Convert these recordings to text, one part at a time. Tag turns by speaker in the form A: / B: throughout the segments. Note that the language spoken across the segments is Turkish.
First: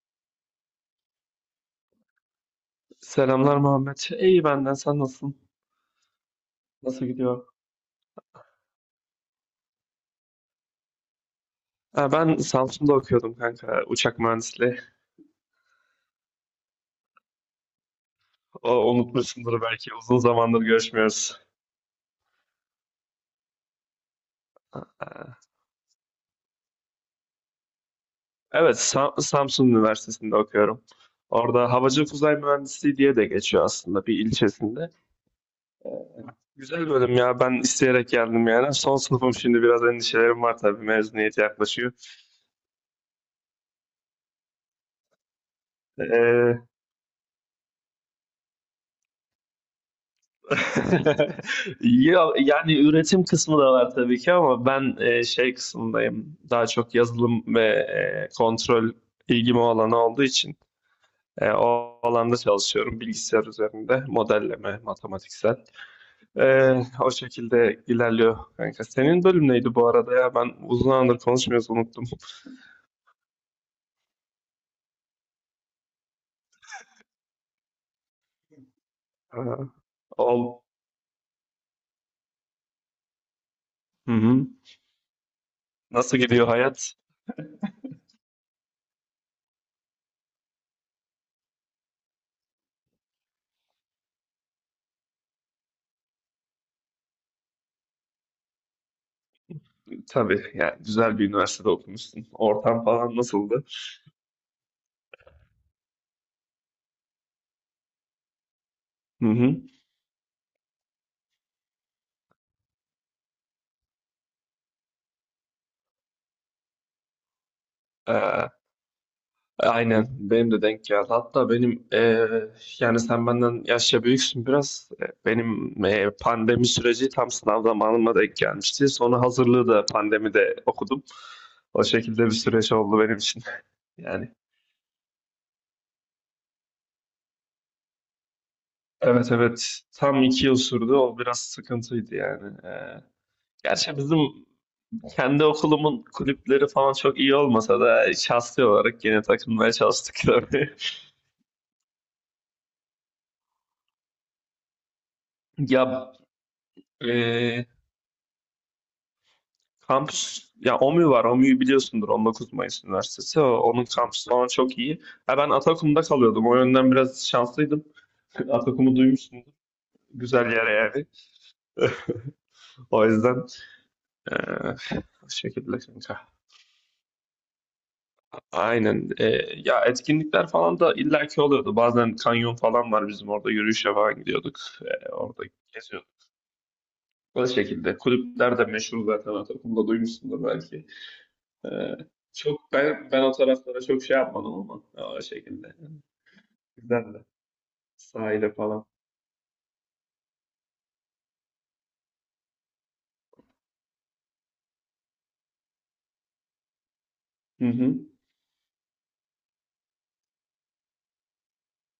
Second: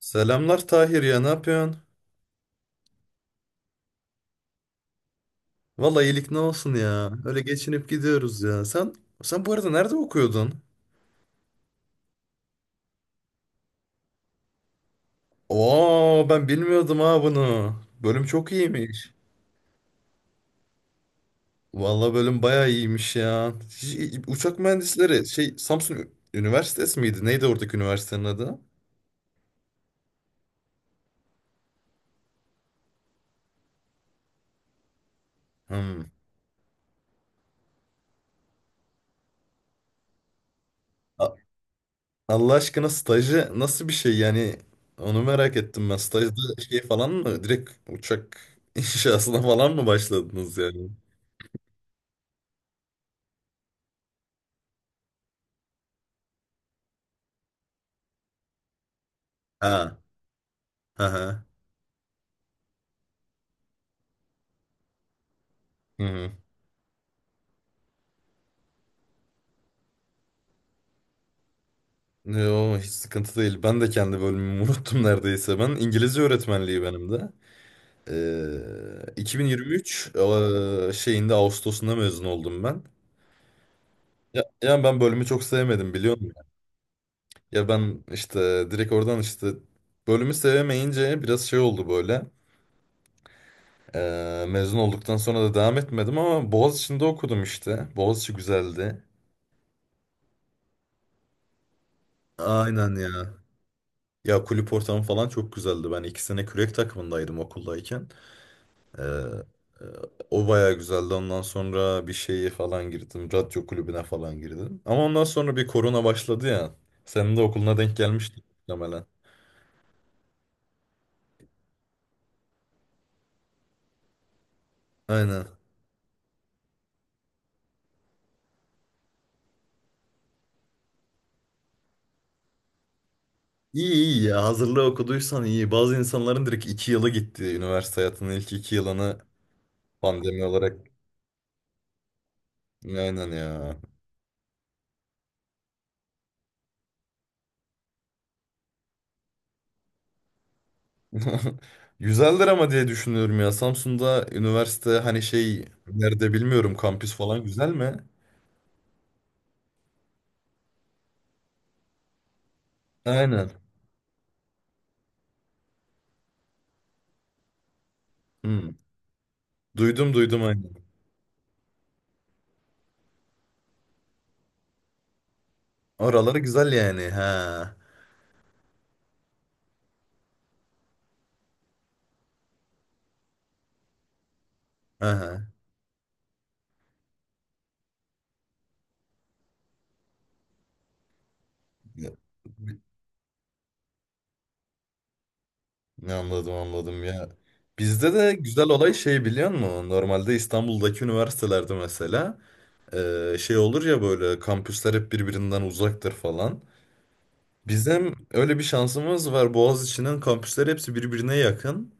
A: Selamlar Tahir ya ne yapıyorsun?
B: Selamlar Muhammed. İyi benden. Sen nasılsın?
A: Vallahi iyilik ne olsun
B: Nasıl
A: ya. Öyle
B: gidiyor?
A: geçinip gidiyoruz ya. Sen bu arada nerede okuyordun?
B: Ha, ben Samsun'da okuyordum kanka. Uçak mühendisliği.
A: Oo ben bilmiyordum ha bunu. Bölüm çok
B: O,
A: iyiymiş.
B: unutmuşsundur belki. Uzun zamandır görüşmüyoruz.
A: Vallahi bölüm bayağı iyiymiş ya. Uçak mühendisleri
B: Ha,
A: şey Samsun Üniversitesi miydi? Neydi oradaki üniversitenin adı?
B: evet, Samsun Üniversitesi'nde okuyorum. Orada Havacılık Uzay Mühendisliği diye de geçiyor aslında bir ilçesinde.
A: Hmm.
B: Güzel bölüm ya. Ben isteyerek geldim yani. Son sınıfım şimdi biraz endişelerim var tabii.
A: A-
B: Mezuniyet yaklaşıyor.
A: Allah aşkına stajı nasıl bir şey yani? Onu merak ettim ben. Stajda
B: Ee,
A: şey falan mı? Direkt uçak inşasına falan mı başladınız yani?
B: Ya, yani üretim kısmı da var tabii ki ama ben şey kısmındayım. Daha çok yazılım ve kontrol ilgim o alanı
A: Ha.
B: olduğu için
A: Aha.
B: o alanda çalışıyorum. Bilgisayar üzerinde modelleme, matematiksel.
A: Hı hı.
B: E, o şekilde ilerliyor kanka. Senin bölüm neydi bu arada ya? Ben uzun zamandır konuşmuyoruz unuttum.
A: Yo, hiç sıkıntı değil. Ben de kendi bölümümü unuttum neredeyse. Ben İngilizce öğretmenliği benim de.
B: Ha,
A: 2023
B: ol.
A: şeyinde Ağustos'unda mezun oldum ben.
B: Hı
A: Ya,
B: hı.
A: yani ben bölümü çok sevmedim biliyor
B: Nasıl
A: musun?
B: gidiyor hayat?
A: Ya ben işte direkt oradan işte bölümü sevemeyince biraz şey oldu böyle. Mezun olduktan sonra da devam etmedim ama Boğaziçi'nde okudum işte. Boğaziçi güzeldi.
B: Tabii yani güzel bir üniversitede okumuşsun. Ortam
A: Aynen ya.
B: falan nasıldı?
A: Ya kulüp ortamı falan çok güzeldi. Ben 2 sene kürek takımındaydım okuldayken. Ee,
B: Hı hı.
A: e, o bayağı güzeldi. Ondan sonra bir şeye falan girdim. Radyo kulübüne falan girdim. Ama ondan sonra bir korona başladı ya. Senin de okuluna denk gelmişti muhtemelen.
B: Aynen benim de denk geldi. Hatta benim yani sen benden yaşça büyüksün biraz.
A: Aynen.
B: Benim pandemi süreci tam sınav zamanıma denk gelmişti. Sonra hazırlığı da pandemide okudum. O şekilde bir süreç oldu benim için.
A: İyi iyi
B: Yani
A: ya. Hazırlığı okuduysan iyi. Bazı insanların direkt 2 yılı gitti. Üniversite hayatının ilk 2 yılını
B: evet evet tam
A: pandemi
B: 2 yıl
A: olarak.
B: sürdü. O biraz sıkıntıydı yani.
A: Aynen ya.
B: Gerçi bizim kendi okulumun kulüpleri falan çok iyi olmasa da şahsi olarak yine takılmaya çalıştık tabii.
A: Güzeldir ama diye düşünüyorum ya. Samsun'da üniversite hani şey
B: Ya
A: nerede bilmiyorum kampüs falan
B: eee
A: güzel mi?
B: Kampüs, ya OMÜ var. OMÜ'yü biliyorsundur. 19 Mayıs Üniversitesi.
A: Aynen.
B: Onun kampüsü falan çok iyi. Ha, ben Atakum'da kalıyordum. O yönden biraz şanslıydım.
A: Hı.
B: Atakum'u duymuşsundur.
A: Duydum duydum
B: Güzel yer
A: aynen.
B: yani. O yüzden eee bu şekilde kanka.
A: Oraları güzel yani. Ha.
B: Aynen. Ya etkinlikler falan da illaki oluyordu. Bazen kanyon falan var bizim orada. Yürüyüşe falan gidiyorduk. Orada
A: Aha.
B: geziyorduk. Bu şekilde. Kulüpler de meşhur zaten Atakum'da duymuşsundur belki. Ee, çok ben o taraflara çok şey yapmadım ama o şekilde.
A: Anladım anladım
B: Güzeldi.
A: ya. Bizde de
B: Sahile
A: güzel
B: falan.
A: olay şey biliyor musun? Normalde İstanbul'daki üniversitelerde mesela şey olur ya böyle kampüsler hep birbirinden uzaktır falan.
B: Hı hı.
A: Bizim öyle bir şansımız var. Boğaziçi'nin kampüsleri hepsi birbirine yakın.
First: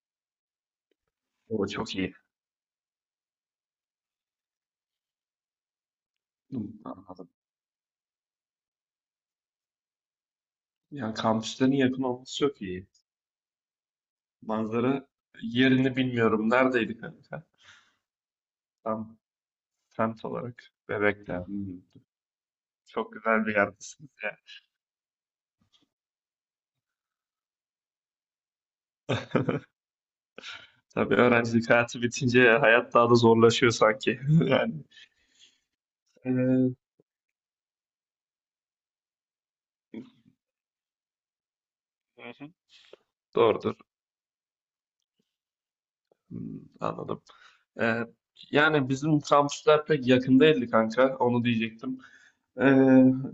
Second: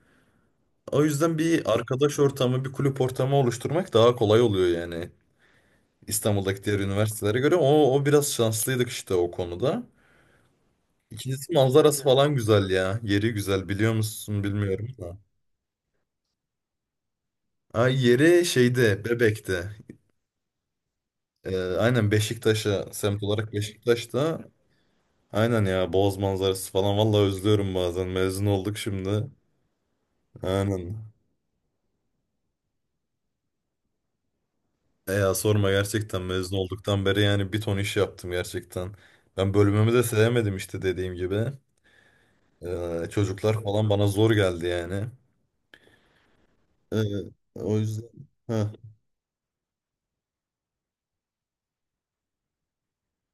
A: O yüzden
B: O
A: bir
B: çok iyi.
A: arkadaş ortamı, bir kulüp ortamı oluşturmak daha kolay oluyor yani.
B: Hı,
A: İstanbul'daki diğer
B: Anladım.
A: üniversitelere göre. O biraz şanslıydık işte o konuda.
B: Ya
A: İkincisi
B: kampüslerin
A: manzarası
B: yakın
A: falan
B: olması çok
A: güzel
B: iyi.
A: ya. Yeri güzel biliyor musun bilmiyorum
B: Manzara
A: da.
B: yerini bilmiyorum. Neredeydi kanka?
A: Ha, yeri şeyde
B: Tam
A: Bebek'te.
B: semt olarak. Bebek'te. Hmm.
A: Aynen Beşiktaş'a
B: Çok
A: semt
B: güzel
A: olarak
B: bir yerdesiniz ya.
A: Beşiktaş'ta. Aynen ya Boğaz manzarası falan vallahi özlüyorum bazen. Mezun olduk şimdi. Aynen.
B: Tabii öğrencilik hayatı bitince hayat daha da zorlaşıyor sanki. Yani.
A: E ya sorma gerçekten mezun
B: Ee,
A: olduktan beri yani bir ton iş yaptım gerçekten. Ben bölümümü de sevmedim işte dediğim gibi.
B: Hı hı.
A: Çocuklar
B: Doğrudur.
A: falan bana zor geldi yani.
B: Hmm,
A: Ee,
B: Anladım.
A: o
B: Ee,
A: yüzden. Heh.
B: yani bizim kampüsler pek yakın değildi kanka. Onu diyecektim. Ee,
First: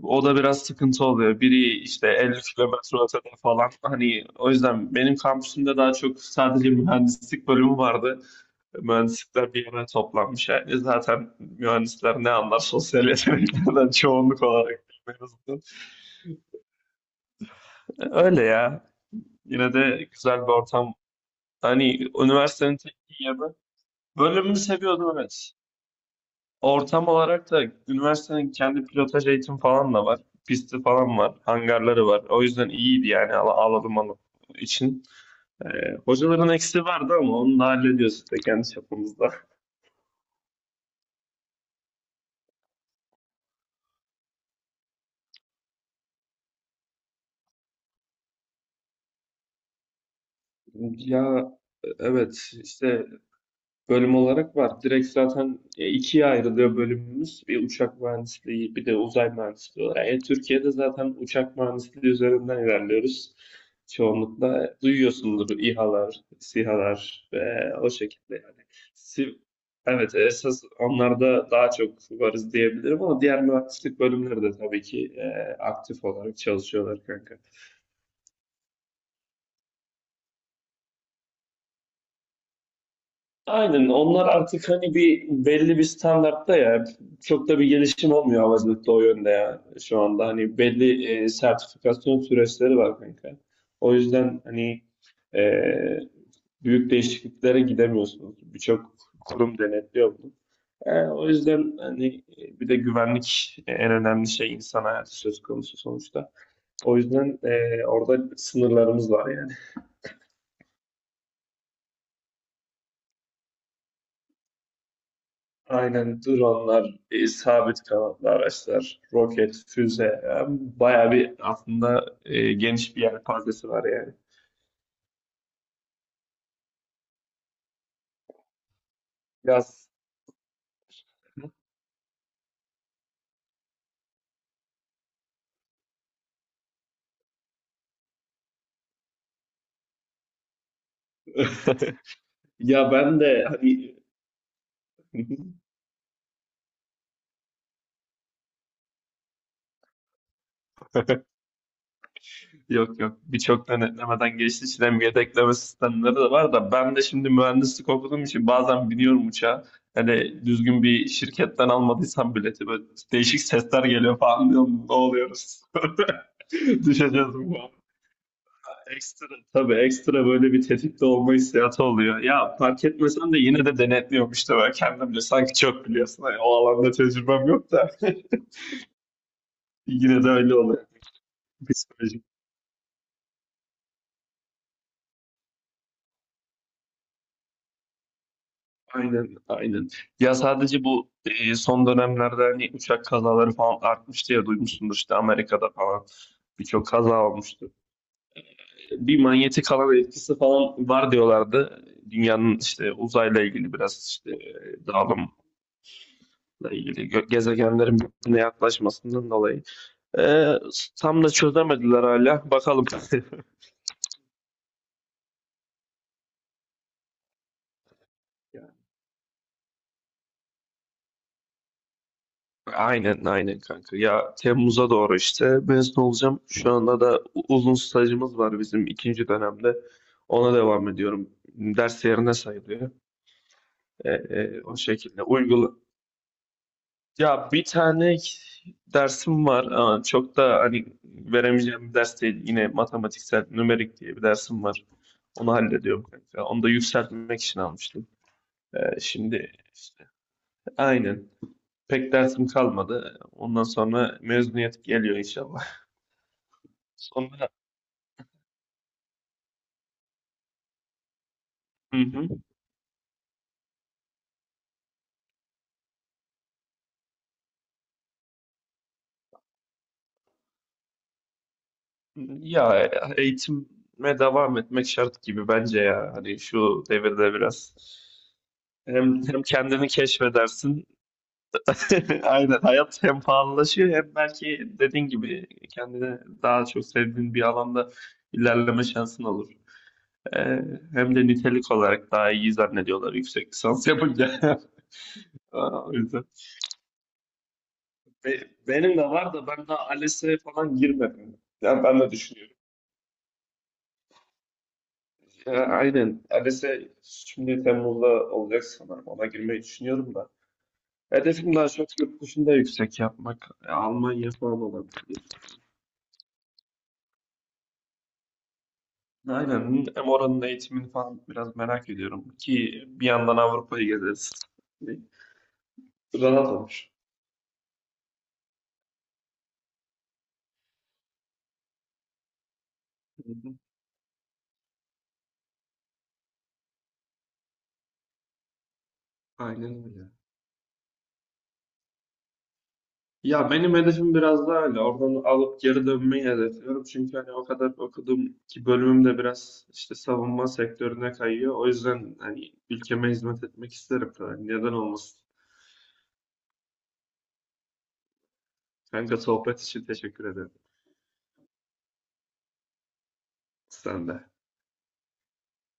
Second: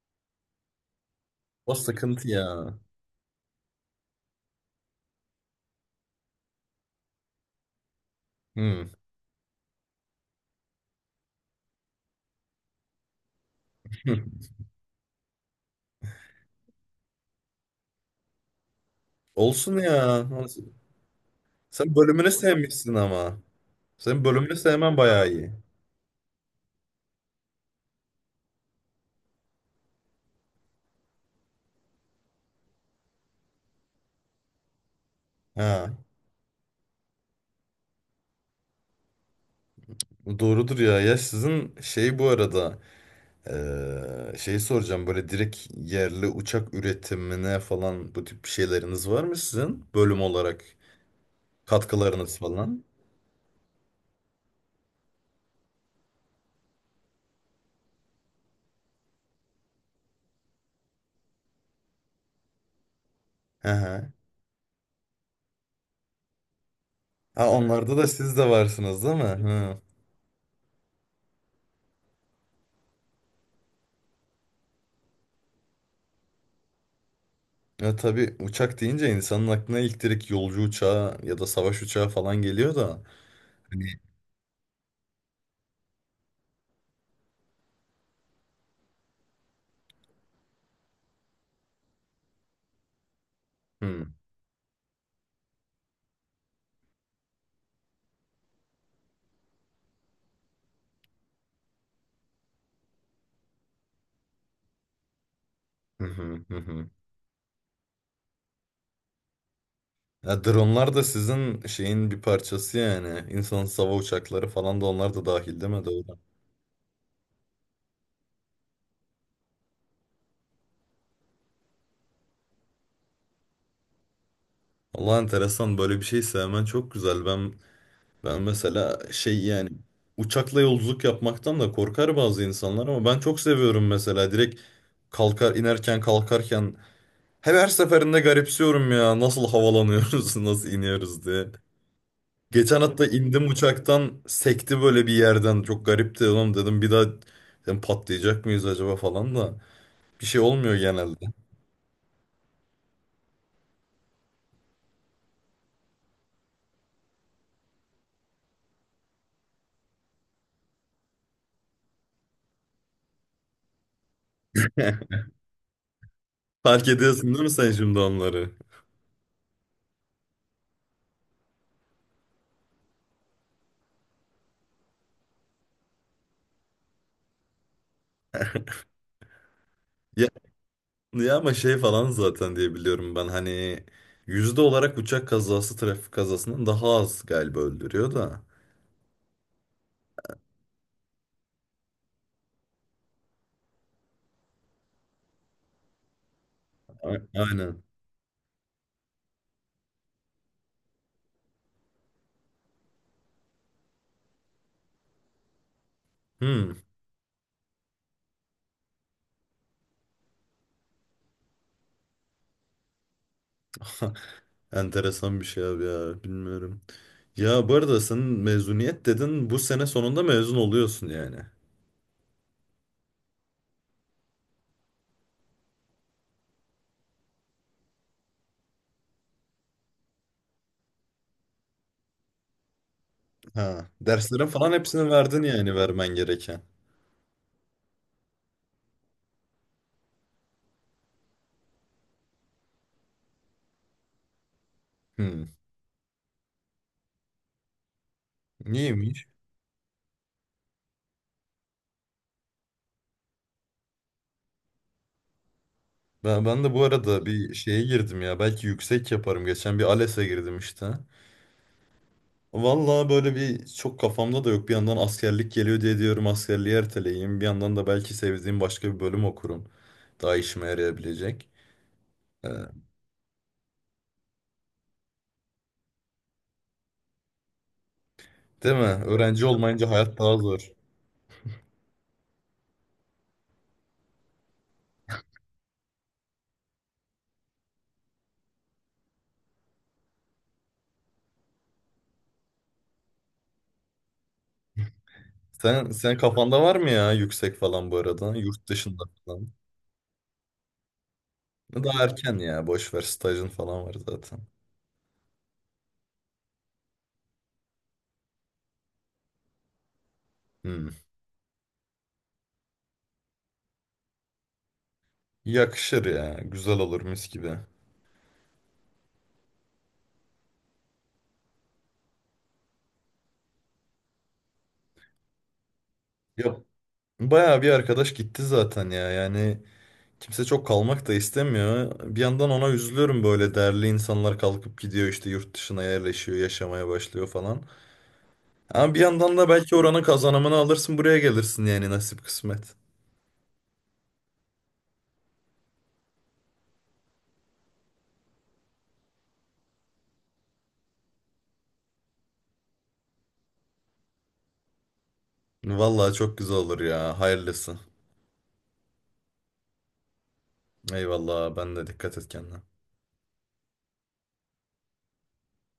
B: o da biraz sıkıntı oluyor.
A: O
B: Biri işte
A: sıkıntı
B: 50
A: ya.
B: kilometre ötede falan. Hani o yüzden benim kampüsümde daha çok sadece mühendislik bölümü vardı.
A: Hmm.
B: Mühendislikler bir yere toplanmış. Yani zaten mühendisler ne anlar sosyal yeteneklerden çoğunluk olarak en azından. Öyle ya. Yine
A: Olsun
B: de
A: ya.
B: güzel bir ortam.
A: Sen
B: Hani
A: bölümünü
B: üniversitenin
A: sevmişsin
B: tek iyi
A: ama.
B: yanı.
A: Senin bölümünü
B: Bölümümü
A: sevmen
B: seviyordum
A: bayağı iyi.
B: evet. Ortam olarak da üniversitenin kendi pilotaj eğitim falan da var. Pisti falan var. Hangarları var. O yüzden iyiydi yani alalım için. Ee,
A: Ha,
B: hocaların eksiği vardı ama onu da hallediyoruz işte kendi çapımızda.
A: doğrudur ya. Ya sizin şey bu arada şeyi soracağım böyle direkt yerli uçak üretimine falan bu tip şeyleriniz var mı sizin bölüm olarak
B: Ya
A: katkılarınız
B: evet
A: falan?
B: işte bölüm olarak var. Direkt zaten ikiye ayrılıyor bölümümüz. Bir uçak mühendisliği, bir de uzay mühendisliği olarak. Yani Türkiye'de zaten uçak mühendisliği üzerinden ilerliyoruz.
A: Hı hı.
B: Çoğunlukla duyuyorsundur İHA'lar, SİHA'lar
A: Ha,
B: ve o
A: onlarda da
B: şekilde
A: siz de
B: yani.
A: varsınız değil mi?
B: Si-
A: Hı.
B: Evet, esas onlarda daha çok varız diyebilirim ama diğer mühendislik bölümleri de tabii ki aktif olarak çalışıyorlar kanka.
A: Ya tabii uçak deyince insanın aklına ilk direkt yolcu uçağı ya da savaş uçağı falan geliyor da. Hani,
B: Aynen onlar artık hani bir belli bir standartta ya çok da bir gelişim olmuyor havacılıkta o yönde ya şu anda hani belli sertifikasyon süreçleri var kanka. O yüzden hani e, büyük değişikliklere gidemiyorsunuz. Birçok kurum denetliyor bunu. O yüzden hani bir de güvenlik en önemli şey insan hayatı söz konusu
A: hı,
B: sonuçta.
A: hı, hı, hı.
B: O yüzden orada sınırlarımız var yani.
A: Ya dronlar da sizin şeyin bir parçası yani. İnsansız hava uçakları falan da onlar da dahil değil mi? Doğru.
B: Aynen dronlar, sabit kanatlı araçlar, roket, füze. Yani bayağı bir aslında geniş bir yelpazesi var yani.
A: Allah enteresan böyle bir şey sevmen çok güzel. Ben mesela şey yani
B: Yaz.
A: uçakla yolculuk yapmaktan da korkar bazı insanlar ama ben çok seviyorum mesela direkt kalkar inerken kalkarken her seferinde garipsiyorum ya nasıl havalanıyoruz nasıl iniyoruz diye. Geçen
B: Ya
A: hatta
B: ben de
A: indim
B: hani
A: uçaktan sekti böyle bir yerden çok garipti oğlum dedim bir daha dedim, patlayacak mıyız acaba falan da. Bir şey olmuyor genelde.
B: yok yok birçok denetlemeden geçtiği için hem yedekleme sistemleri de var da ben de şimdi mühendislik okuduğum için bazen biniyorum uçağa. Hani düzgün bir şirketten almadıysam bileti böyle değişik sesler geliyor falan diyorum. Ne oluyoruz?
A: Fark ediyorsun
B: Düşeceğiz
A: değil mi
B: bu.
A: sen şimdi onları?
B: Ekstra tabii ekstra böyle bir tetikte olma hissiyatı oluyor. Ya fark etmesen de yine de denetliyormuş da ben kendimce sanki çok biliyorsun. Hani o alanda tecrübem yok da yine
A: Ya,
B: de öyle oluyor.
A: ya ama şey falan
B: Psikolojik.
A: zaten diye biliyorum ben hani yüzde olarak uçak kazası trafik kazasından daha az galiba öldürüyor da.
B: Aynen, aynen. Ya sadece bu son dönemlerde hani uçak kazaları falan artmış diye duymuşsundur işte Amerika'da falan birçok kaza olmuştu.
A: Aynen.
B: Bir manyetik alan etkisi falan var diyorlardı. Dünyanın işte uzayla ilgili biraz işte dağılım
A: Hmm.
B: ilgili gezegenlerin birbirine yaklaşmasından dolayı. Ee, tam da çözemediler hala. Bakalım.
A: Enteresan bir şey abi ya bilmiyorum. Ya bu arada sen
B: Ya,
A: mezuniyet dedin bu sene sonunda mezun oluyorsun yani.
B: Aynen aynen kanka. Ya Temmuz'a doğru işte mezun olacağım. Şu anda da uzun stajımız var bizim ikinci dönemde. Ona devam ediyorum. Ders yerine sayılıyor.
A: Ha,
B: Ee,
A: derslerin
B: e,
A: falan
B: o
A: hepsini
B: şekilde.
A: verdin yani vermen gereken.
B: Ya bir tane dersim var ama çok da hani veremeyeceğim bir ders değil. Yine matematiksel, nümerik diye bir dersim var.
A: Hmm.
B: Onu hallediyorum kanka. Onu da yükseltmek için almıştım. Ee,
A: Neymiş?
B: şimdi işte, aynen. Pek dersim kalmadı. Ondan sonra mezuniyet geliyor inşallah.
A: Ben de bu arada
B: Sonra
A: bir şeye girdim ya. Belki yüksek yaparım. Geçen bir ALES'e girdim işte.
B: hı hı.
A: Vallahi böyle bir çok kafamda da yok. Bir yandan askerlik geliyor diye diyorum askerliği erteleyeyim. Bir yandan da belki sevdiğim başka bir bölüm okurum. Daha işime yarayabilecek. Ee,
B: Ya eğitime devam etmek şart gibi bence ya. Hani şu devirde biraz
A: değil mi?
B: hem, hem
A: Öğrenci
B: kendini
A: olmayınca hayat daha zor.
B: keşfedersin Aynen. Hayat hem pahalılaşıyor hem belki dediğin gibi kendine daha çok sevdiğin bir alanda ilerleme şansın olur. Ee, hem de nitelik olarak daha iyi zannediyorlar yüksek lisans yapınca. Aa,
A: Sen,
B: O
A: sen
B: yüzden.
A: kafanda var mı ya yüksek falan bu arada? Yurt
B: Benim de
A: dışında
B: var
A: falan.
B: da ben daha ALES'e falan girmedim. Ya ben
A: Daha
B: de
A: erken
B: düşünüyorum.
A: ya. Boş ver stajın falan var zaten.
B: Ya, aynen. ALES'e şimdi Temmuz'da olacak sanırım. Ona girmeyi düşünüyorum da.
A: Hmm.
B: Hedefim daha çok yurt dışında yüksek yapmak. Almanya falan olabilir.
A: Yakışır ya. Güzel olur mis gibi.
B: Aynen. Hem oranın eğitimini falan biraz merak ediyorum. Ki bir yandan Avrupa'yı gezeriz. Rahat
A: Yap.
B: olur.
A: Bayağı bir arkadaş gitti zaten ya. Yani kimse çok kalmak da istemiyor. Bir yandan ona üzülüyorum
B: Hı hı.
A: böyle değerli insanlar kalkıp gidiyor işte yurt dışına yerleşiyor, yaşamaya başlıyor falan. Ama bir yandan da belki
B: Aynen
A: oranın
B: öyle.
A: kazanımını alırsın buraya gelirsin yani nasip kısmet.
B: Ya benim hedefim biraz daha öyle. Oradan alıp geri dönmeyi hedefliyorum. Çünkü hani o kadar okudum ki bölümüm de biraz işte savunma sektörüne kayıyor. O yüzden hani ülkeme hizmet etmek isterim. Yani neden olmasın?
A: Vallahi çok güzel olur ya. Hayırlısı.
B: Kanka sohbet için teşekkür ederim.
A: Eyvallah ben de dikkat et kendine.
B: Sen de.